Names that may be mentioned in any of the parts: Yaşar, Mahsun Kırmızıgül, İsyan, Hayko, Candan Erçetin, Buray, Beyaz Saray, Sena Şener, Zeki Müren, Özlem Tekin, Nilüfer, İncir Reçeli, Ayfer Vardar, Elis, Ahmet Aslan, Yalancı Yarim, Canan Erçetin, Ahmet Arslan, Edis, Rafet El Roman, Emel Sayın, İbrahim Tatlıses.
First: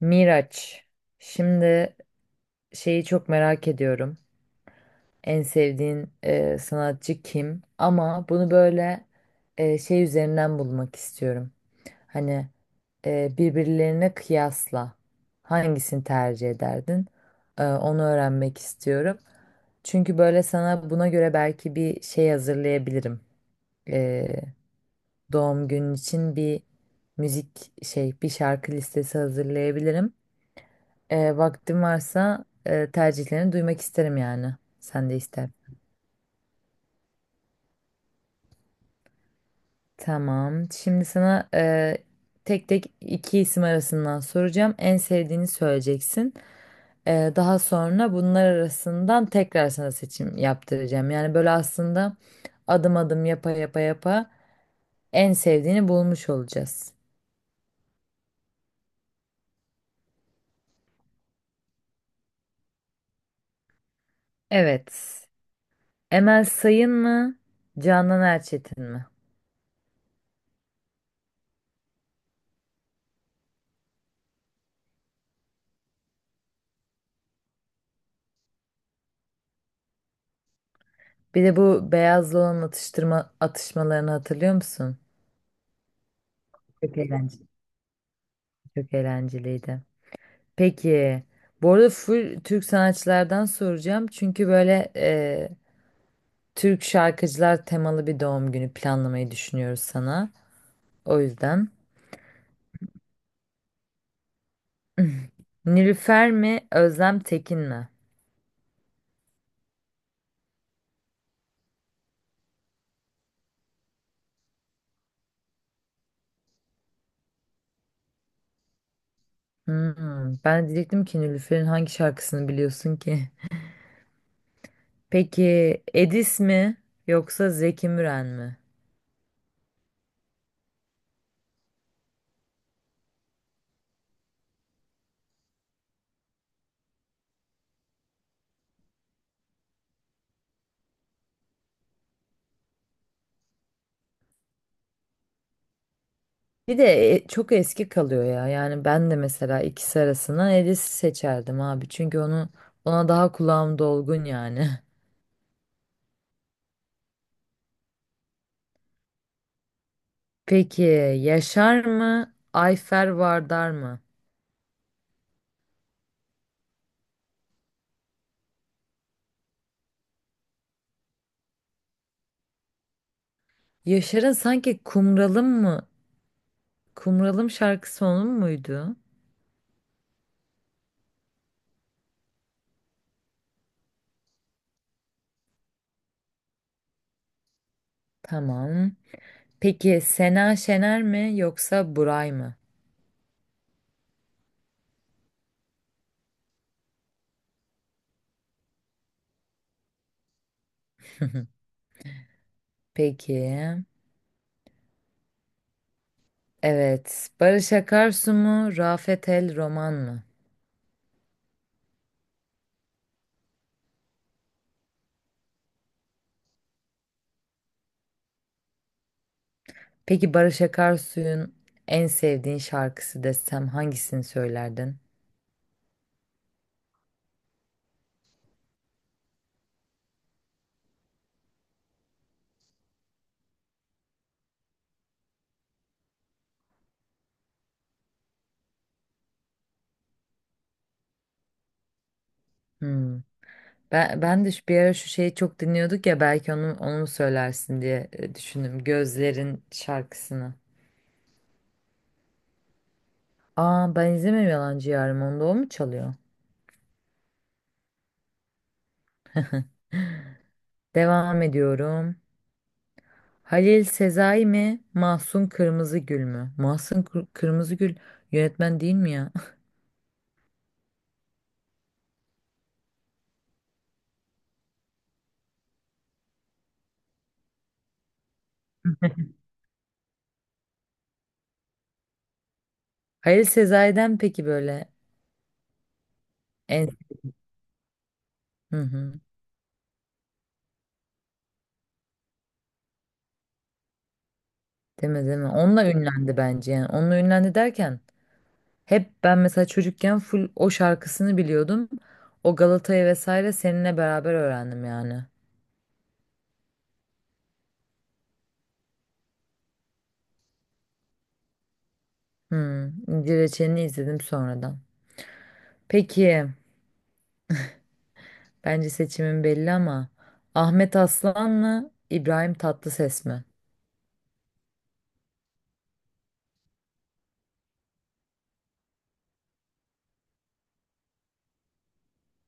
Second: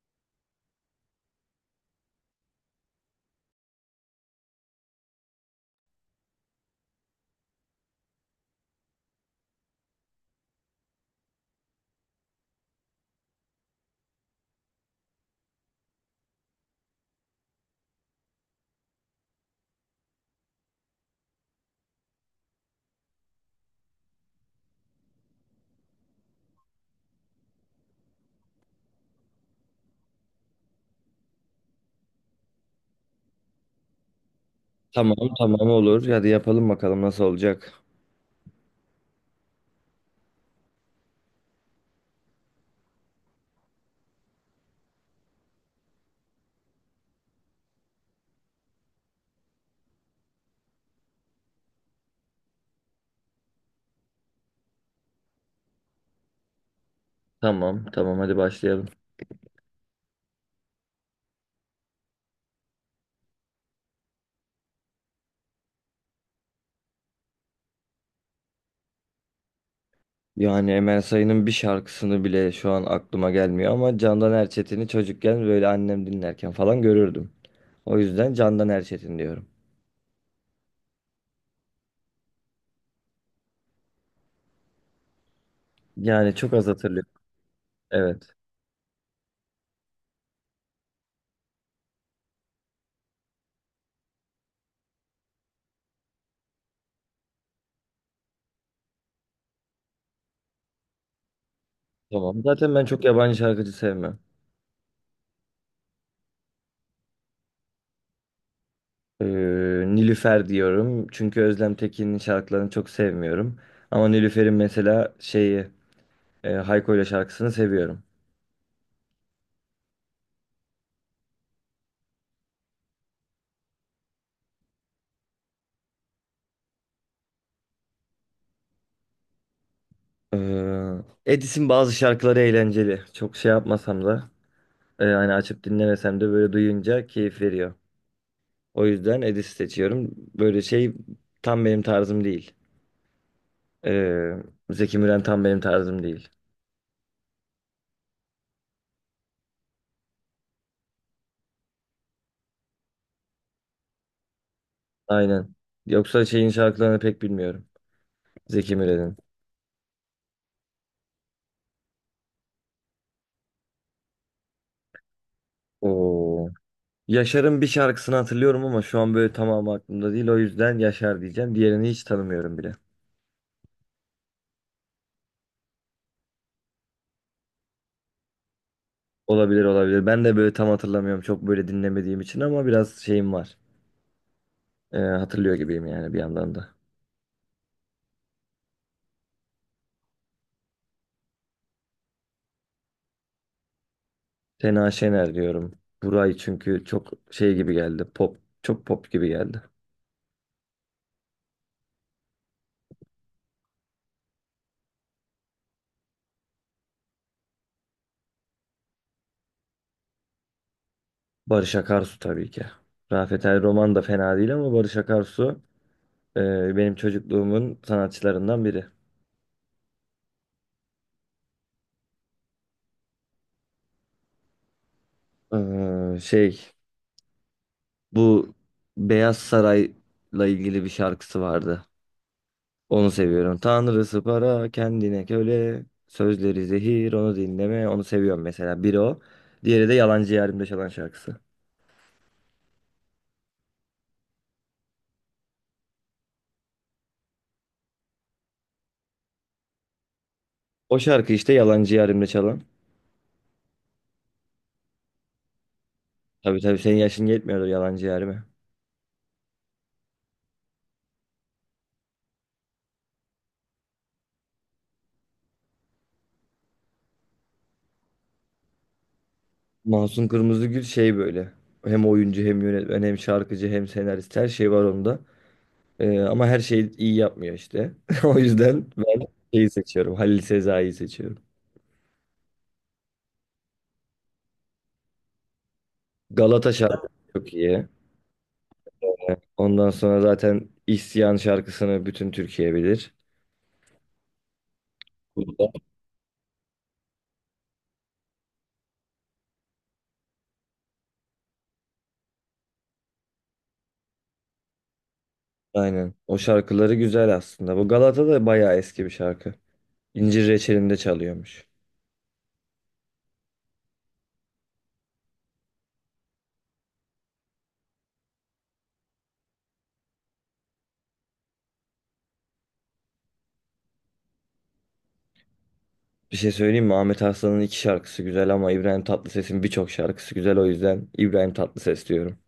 Miraç, şimdi şeyi çok merak ediyorum. En sevdiğin sanatçı kim? Ama bunu böyle şey üzerinden bulmak istiyorum. Hani birbirlerine kıyasla hangisini tercih ederdin? Onu öğrenmek istiyorum. Çünkü böyle sana buna göre belki bir şey hazırlayabilirim. E, Doğum günün için bir müzik şey, bir şarkı listesi hazırlayabilirim. Vaktim varsa tercihlerini duymak isterim yani. Sen de Tamam ister. tamam olur. Hadi yapalım bakalım nasıl olacak. Tamam. Şimdi sana tek tek iki isim arasından soracağım. En sevdiğini söyleyeceksin. Daha sonra bunlar arasından tekrar sana seçim yaptıracağım. Yani böyle aslında adım adım yapa yapa yapa en sevdiğini bulmuş olacağız. Tamam tamam hadi başlayalım. Evet. Emel Sayın mı? Canan Erçetin mi? Yani Emel Sayın'ın bir şarkısını bile şu an aklıma gelmiyor ama Candan Erçetin'i çocukken böyle annem dinlerken falan görürdüm. O yüzden Candan Erçetin diyorum. Bir de bu beyazlı olan atıştırma atışmalarını hatırlıyor musun? Yani çok az Çok hatırlıyorum. eğlenceli. Evet. Çok eğlenceliydi. Peki, bu arada full Türk sanatçılardan soracağım. Çünkü böyle Türk şarkıcılar temalı bir doğum günü planlamayı düşünüyoruz sana. O yüzden. Tamam. Zaten ben çok yabancı şarkıcı sevmem. Nilüfer mi, Özlem Tekin mi? Ee, Nilüfer diyorum. Çünkü Özlem Tekin'in şarkılarını çok sevmiyorum. Ama Nilüfer'in mesela şeyi Hayko ile şarkısını seviyorum. Hmm, ben de diyecektim ki Nilüfer'in hangi şarkısını biliyorsun ki? Peki, Edis mi yoksa Zeki Müren mi? Ee, Edis'in bazı şarkıları eğlenceli. Çok şey yapmasam da hani açıp dinlemesem de böyle duyunca keyif veriyor. O yüzden Edis seçiyorum. Böyle şey tam benim tarzım değil. Ee, Zeki Müren tam benim tarzım değil. Bir de çok eski kalıyor ya. Yani ben de mesela ikisi arasından Elis'i seçerdim abi. Çünkü ona daha kulağım dolgun yani. Aynen. Yoksa şeyin şarkılarını pek bilmiyorum. Zeki Müren'in. Peki Yaşar mı? Ayfer Vardar mı? Oo. Yaşar'ın bir şarkısını hatırlıyorum ama şu an böyle tamamı aklımda değil. O yüzden Yaşar diyeceğim. Diğerini hiç tanımıyorum bile. Yaşar'ın sanki Kumralım mı? Kumralım şarkısı onun muydu? Olabilir olabilir. Ben de böyle tam hatırlamıyorum. Çok böyle dinlemediğim için ama biraz şeyim var. Hatırlıyor gibiyim yani bir yandan da. Tamam. Peki Sena Şener mi yoksa Buray mı? Sena Şener diyorum. Buray çünkü çok şey gibi geldi. Pop, çok pop gibi geldi. Peki. Evet. Barış Akarsu mu? Rafet El Roman mı? Barış Akarsu tabii ki. Rafet El Roman da fena değil ama Barış Akarsu benim çocukluğumun sanatçılarından biri. Peki Barış Akarsu'nun en sevdiğin şarkısı desem hangisini söylerdin? Şey, bu Beyaz Saray'la ilgili bir şarkısı vardı. Onu seviyorum. Tanrısı para kendine köle sözleri zehir onu dinleme onu seviyorum mesela. Biri o. Diğeri de Yalancı Yarimde çalan şarkısı. Hmm. Ben de bir ara şu şeyi çok dinliyorduk ya belki onu mu söylersin diye düşündüm. Gözlerin şarkısını. O şarkı işte Yalancı Yarim'de çalan. Aa ben izlemiyorum Yalancı Yarım onda o mu çalıyor? Tabii tabii senin yaşın yetmiyordur Yalancı Yarim'e. Devam ediyorum. Halil Sezai mi? Mahsun Kırmızıgül mü? Kırmızıgül yönetmen değil mi ya? Mahsun Kırmızıgül şey böyle. Hem oyuncu hem yönetmen hem şarkıcı hem senarist her şey var onda. Ama her şeyi iyi yapmıyor işte. O yüzden ben şeyi seçiyorum. Halil Sezai'yi seçiyorum. Halil Sezai'den peki böyle Galata en... şarkısı çok iyi. Hı hı. Ondan sonra zaten İsyan şarkısını bütün Türkiye bilir. Deme deme. Burada. Onunla ünlendi bence yani. Onunla ünlendi derken hep ben mesela çocukken full o şarkısını biliyordum. O Galata'yı vesaire seninle beraber öğrendim yani. Aynen. O şarkıları güzel aslında. Bu Galata da bayağı eski bir şarkı. İncir Reçeli'nde çalıyormuş. Hmm, İnci Reçeli'ni izledim sonradan. Peki, bence seçimin belli ama Ahmet Aslan mı, İbrahim Tatlıses mi? Bir şey söyleyeyim mi? Ahmet Arslan'ın iki şarkısı güzel ama İbrahim Tatlıses'in birçok şarkısı güzel. O yüzden İbrahim Tatlıses diyorum.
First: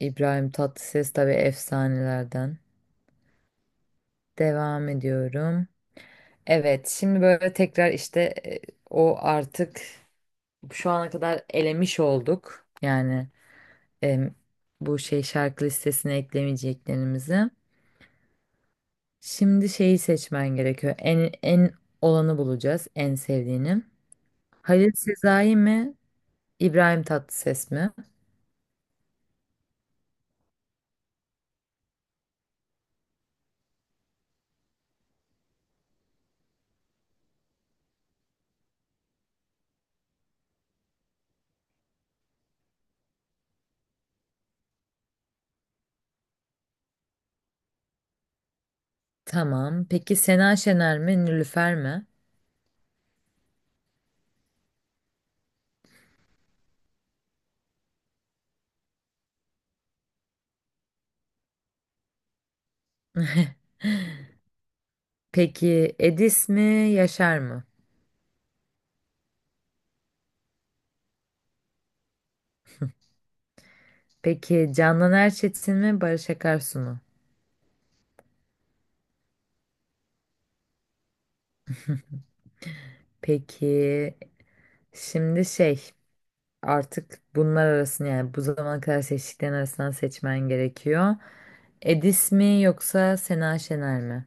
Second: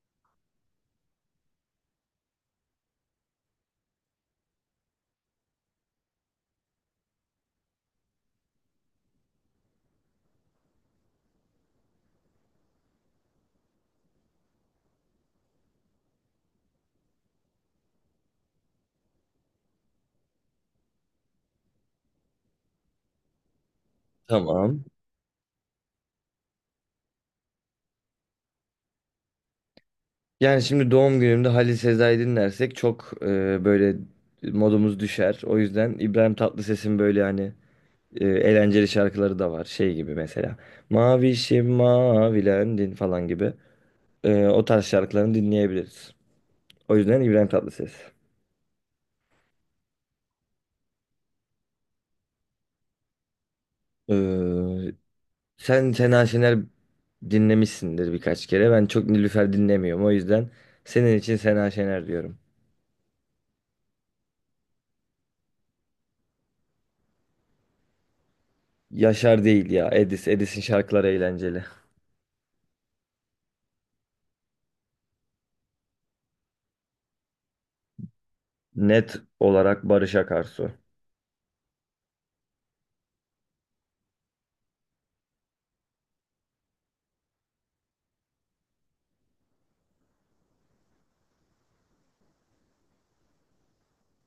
İbrahim Tatlıses tabii efsanelerden. Devam ediyorum. Evet, şimdi böyle tekrar işte o artık şu ana kadar elemiş olduk. Yani em, bu şey şarkı listesine eklemeyeceklerimizi. Şimdi şeyi seçmen gerekiyor. En olanı bulacağız, en sevdiğini. Tamam. Halil Sezai mi, İbrahim Tatlıses mi? Yani şimdi doğum günümde Halil Sezai dinlersek çok böyle modumuz düşer. O yüzden İbrahim Tatlıses'in böyle hani eğlenceli şarkıları da var. Şey gibi mesela. Mavişim mavilendin falan gibi. O tarz şarkılarını dinleyebiliriz. O yüzden İbrahim Tatlıses. Tamam. Peki Sena Şener mi, Nilüfer mi? Ee, Sen Sena Şener dinlemişsindir birkaç kere. Ben çok Nilüfer dinlemiyorum. O yüzden senin için Sena Şener diyorum. Peki Edis mi, Yaşar mı? Yaşar değil ya. Edis. Edis'in şarkıları eğlenceli. Peki Candan Erçetin mi, Barış Akarsu mu? Net olarak Barış Akarsu. Peki şimdi şey artık bunlar arasında yani bu zamana kadar seçtiklerin arasından seçmen gerekiyor. Edis mi yoksa Sena Şener mi?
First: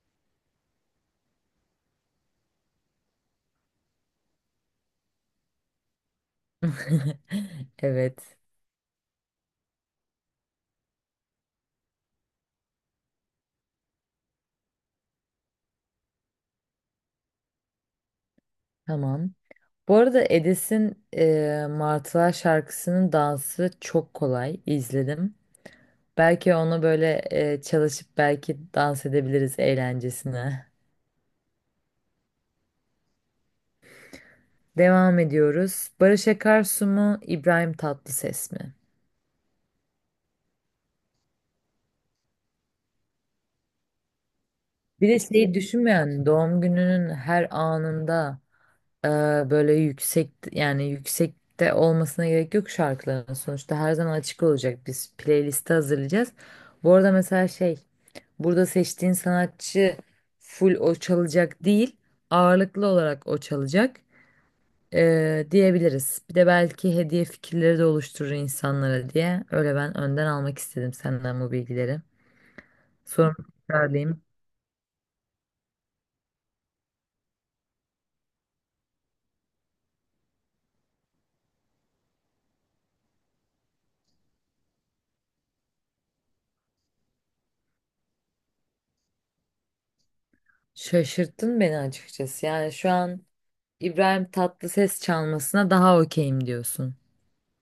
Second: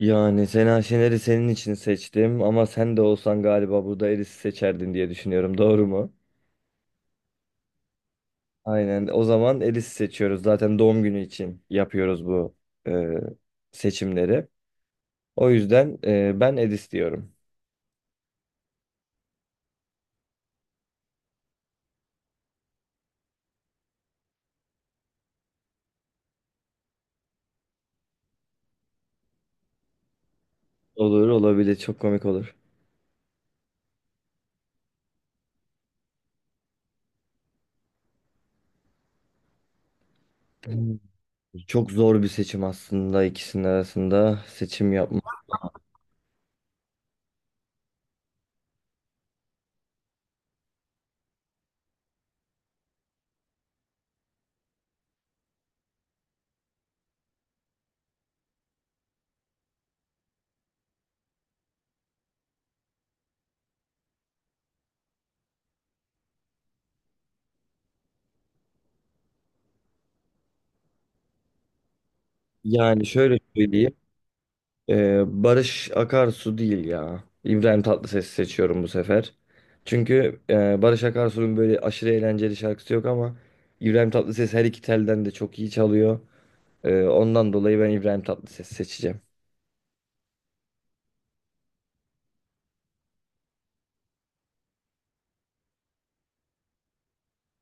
Yani Sena Şener'i senin için seçtim ama sen de olsan galiba burada Edis'i seçerdin diye düşünüyorum. Doğru mu? Evet. Aynen. O zaman Edis'i seçiyoruz. Zaten doğum günü için yapıyoruz bu e, seçimleri. O yüzden ben Edis diyorum. Tamam. Bu arada Edis'in Martılar şarkısının dansı çok kolay. İzledim. Belki onu böyle çalışıp belki dans edebiliriz eğlencesine. Olur olabilir. Çok komik olur. Devam ediyoruz. Barış Akarsu mu, İbrahim Tatlıses mi? Çok zor bir seçim aslında ikisinin arasında seçim Bir de yapmak. şeyi düşünmeyen doğum gününün her anında e, böyle yüksek yani yüksekte olmasına gerek yok şarkıların sonuçta her zaman açık olacak biz playlisti hazırlayacağız. Bu arada mesela şey burada seçtiğin sanatçı full o çalacak değil ağırlıklı olarak o çalacak diyebiliriz. Bir de belki hediye fikirleri de oluşturur insanlara diye öyle ben önden almak istedim senden bu bilgileri. Yani Sonra şöyle söyleyeyim. tekrarlayayım. Barış Akarsu değil ya. İbrahim Tatlıses'i seçiyorum bu sefer. Çünkü Barış Akarsu'nun böyle aşırı eğlenceli şarkısı yok ama İbrahim Tatlıses her iki telden de çok iyi çalıyor. Ondan dolayı ben İbrahim Tatlıses'i seçeceğim. Şaşırttın beni açıkçası yani şu an İbrahim Tatlıses çalmasına daha okeyim diyorsun.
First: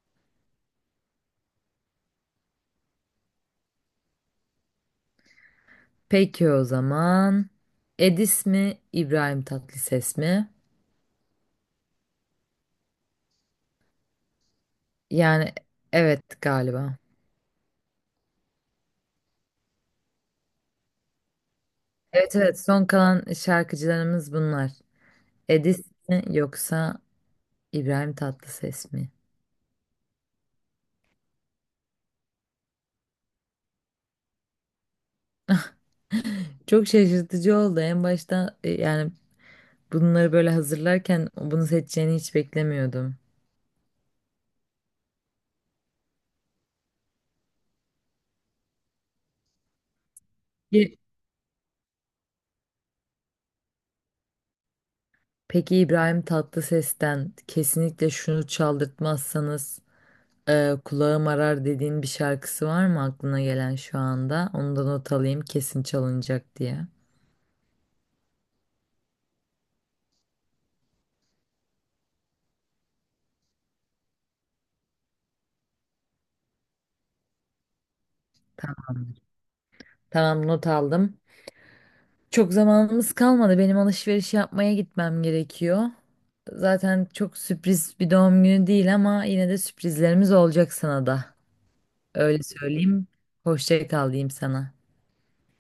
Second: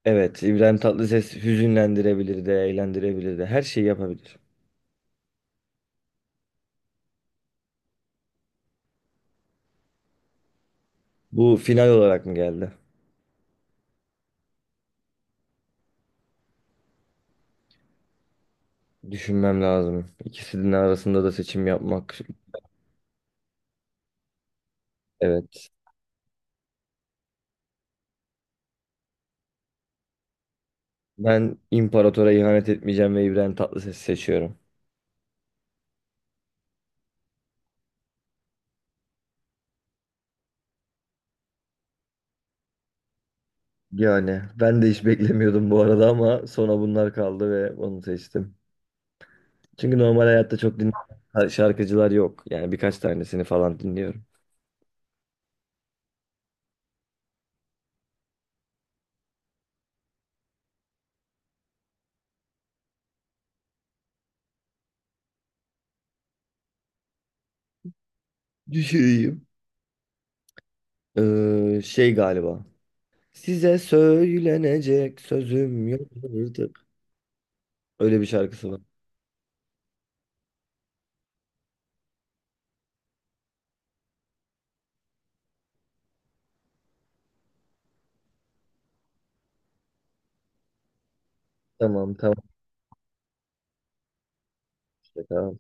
Evet, İbrahim Tatlıses hüzünlendirebilir de, eğlendirebilir de, her şeyi yapabilir. Peki o zaman. Edis mi, İbrahim Tatlıses mi? Bu final olarak mı geldi? Yani evet galiba. Düşünmem lazım. İkisinin arasında da seçim yapmak. Evet evet son kalan şarkıcılarımız bunlar. Evet. Edis mi yoksa İbrahim Tatlıses mi? Ben imparatora ihanet etmeyeceğim ve İbrahim Tatlıses'i seçiyorum. Çok şaşırtıcı oldu. En başta yani bunları böyle hazırlarken bunu seçeceğini hiç beklemiyordum. Yani ben de hiç beklemiyordum bu arada ama sonra bunlar kaldı ve onu seçtim. Çünkü normal hayatta çok din Ye- şarkıcılar yok. Yani birkaç tanesini falan dinliyorum. Peki İbrahim Tatlıses'ten kesinlikle şunu çaldırtmazsanız kulağım arar dediğin bir şarkısı var mı aklına gelen şu anda? Onu da not alayım kesin çalınacak diye. Düşüreyim. Şey galiba. Size söylenecek sözüm yok artık. Öyle bir şarkısı var. Tamam, tamam not aldım. Çok zamanımız kalmadı. Benim alışveriş yapmaya gitmem gerekiyor. Zaten çok sürpriz bir doğum günü değil ama yine de sürprizlerimiz olacak sana da. Tamam Öyle söyleyeyim. Hoşça kal diyeyim sana. işte, tamam.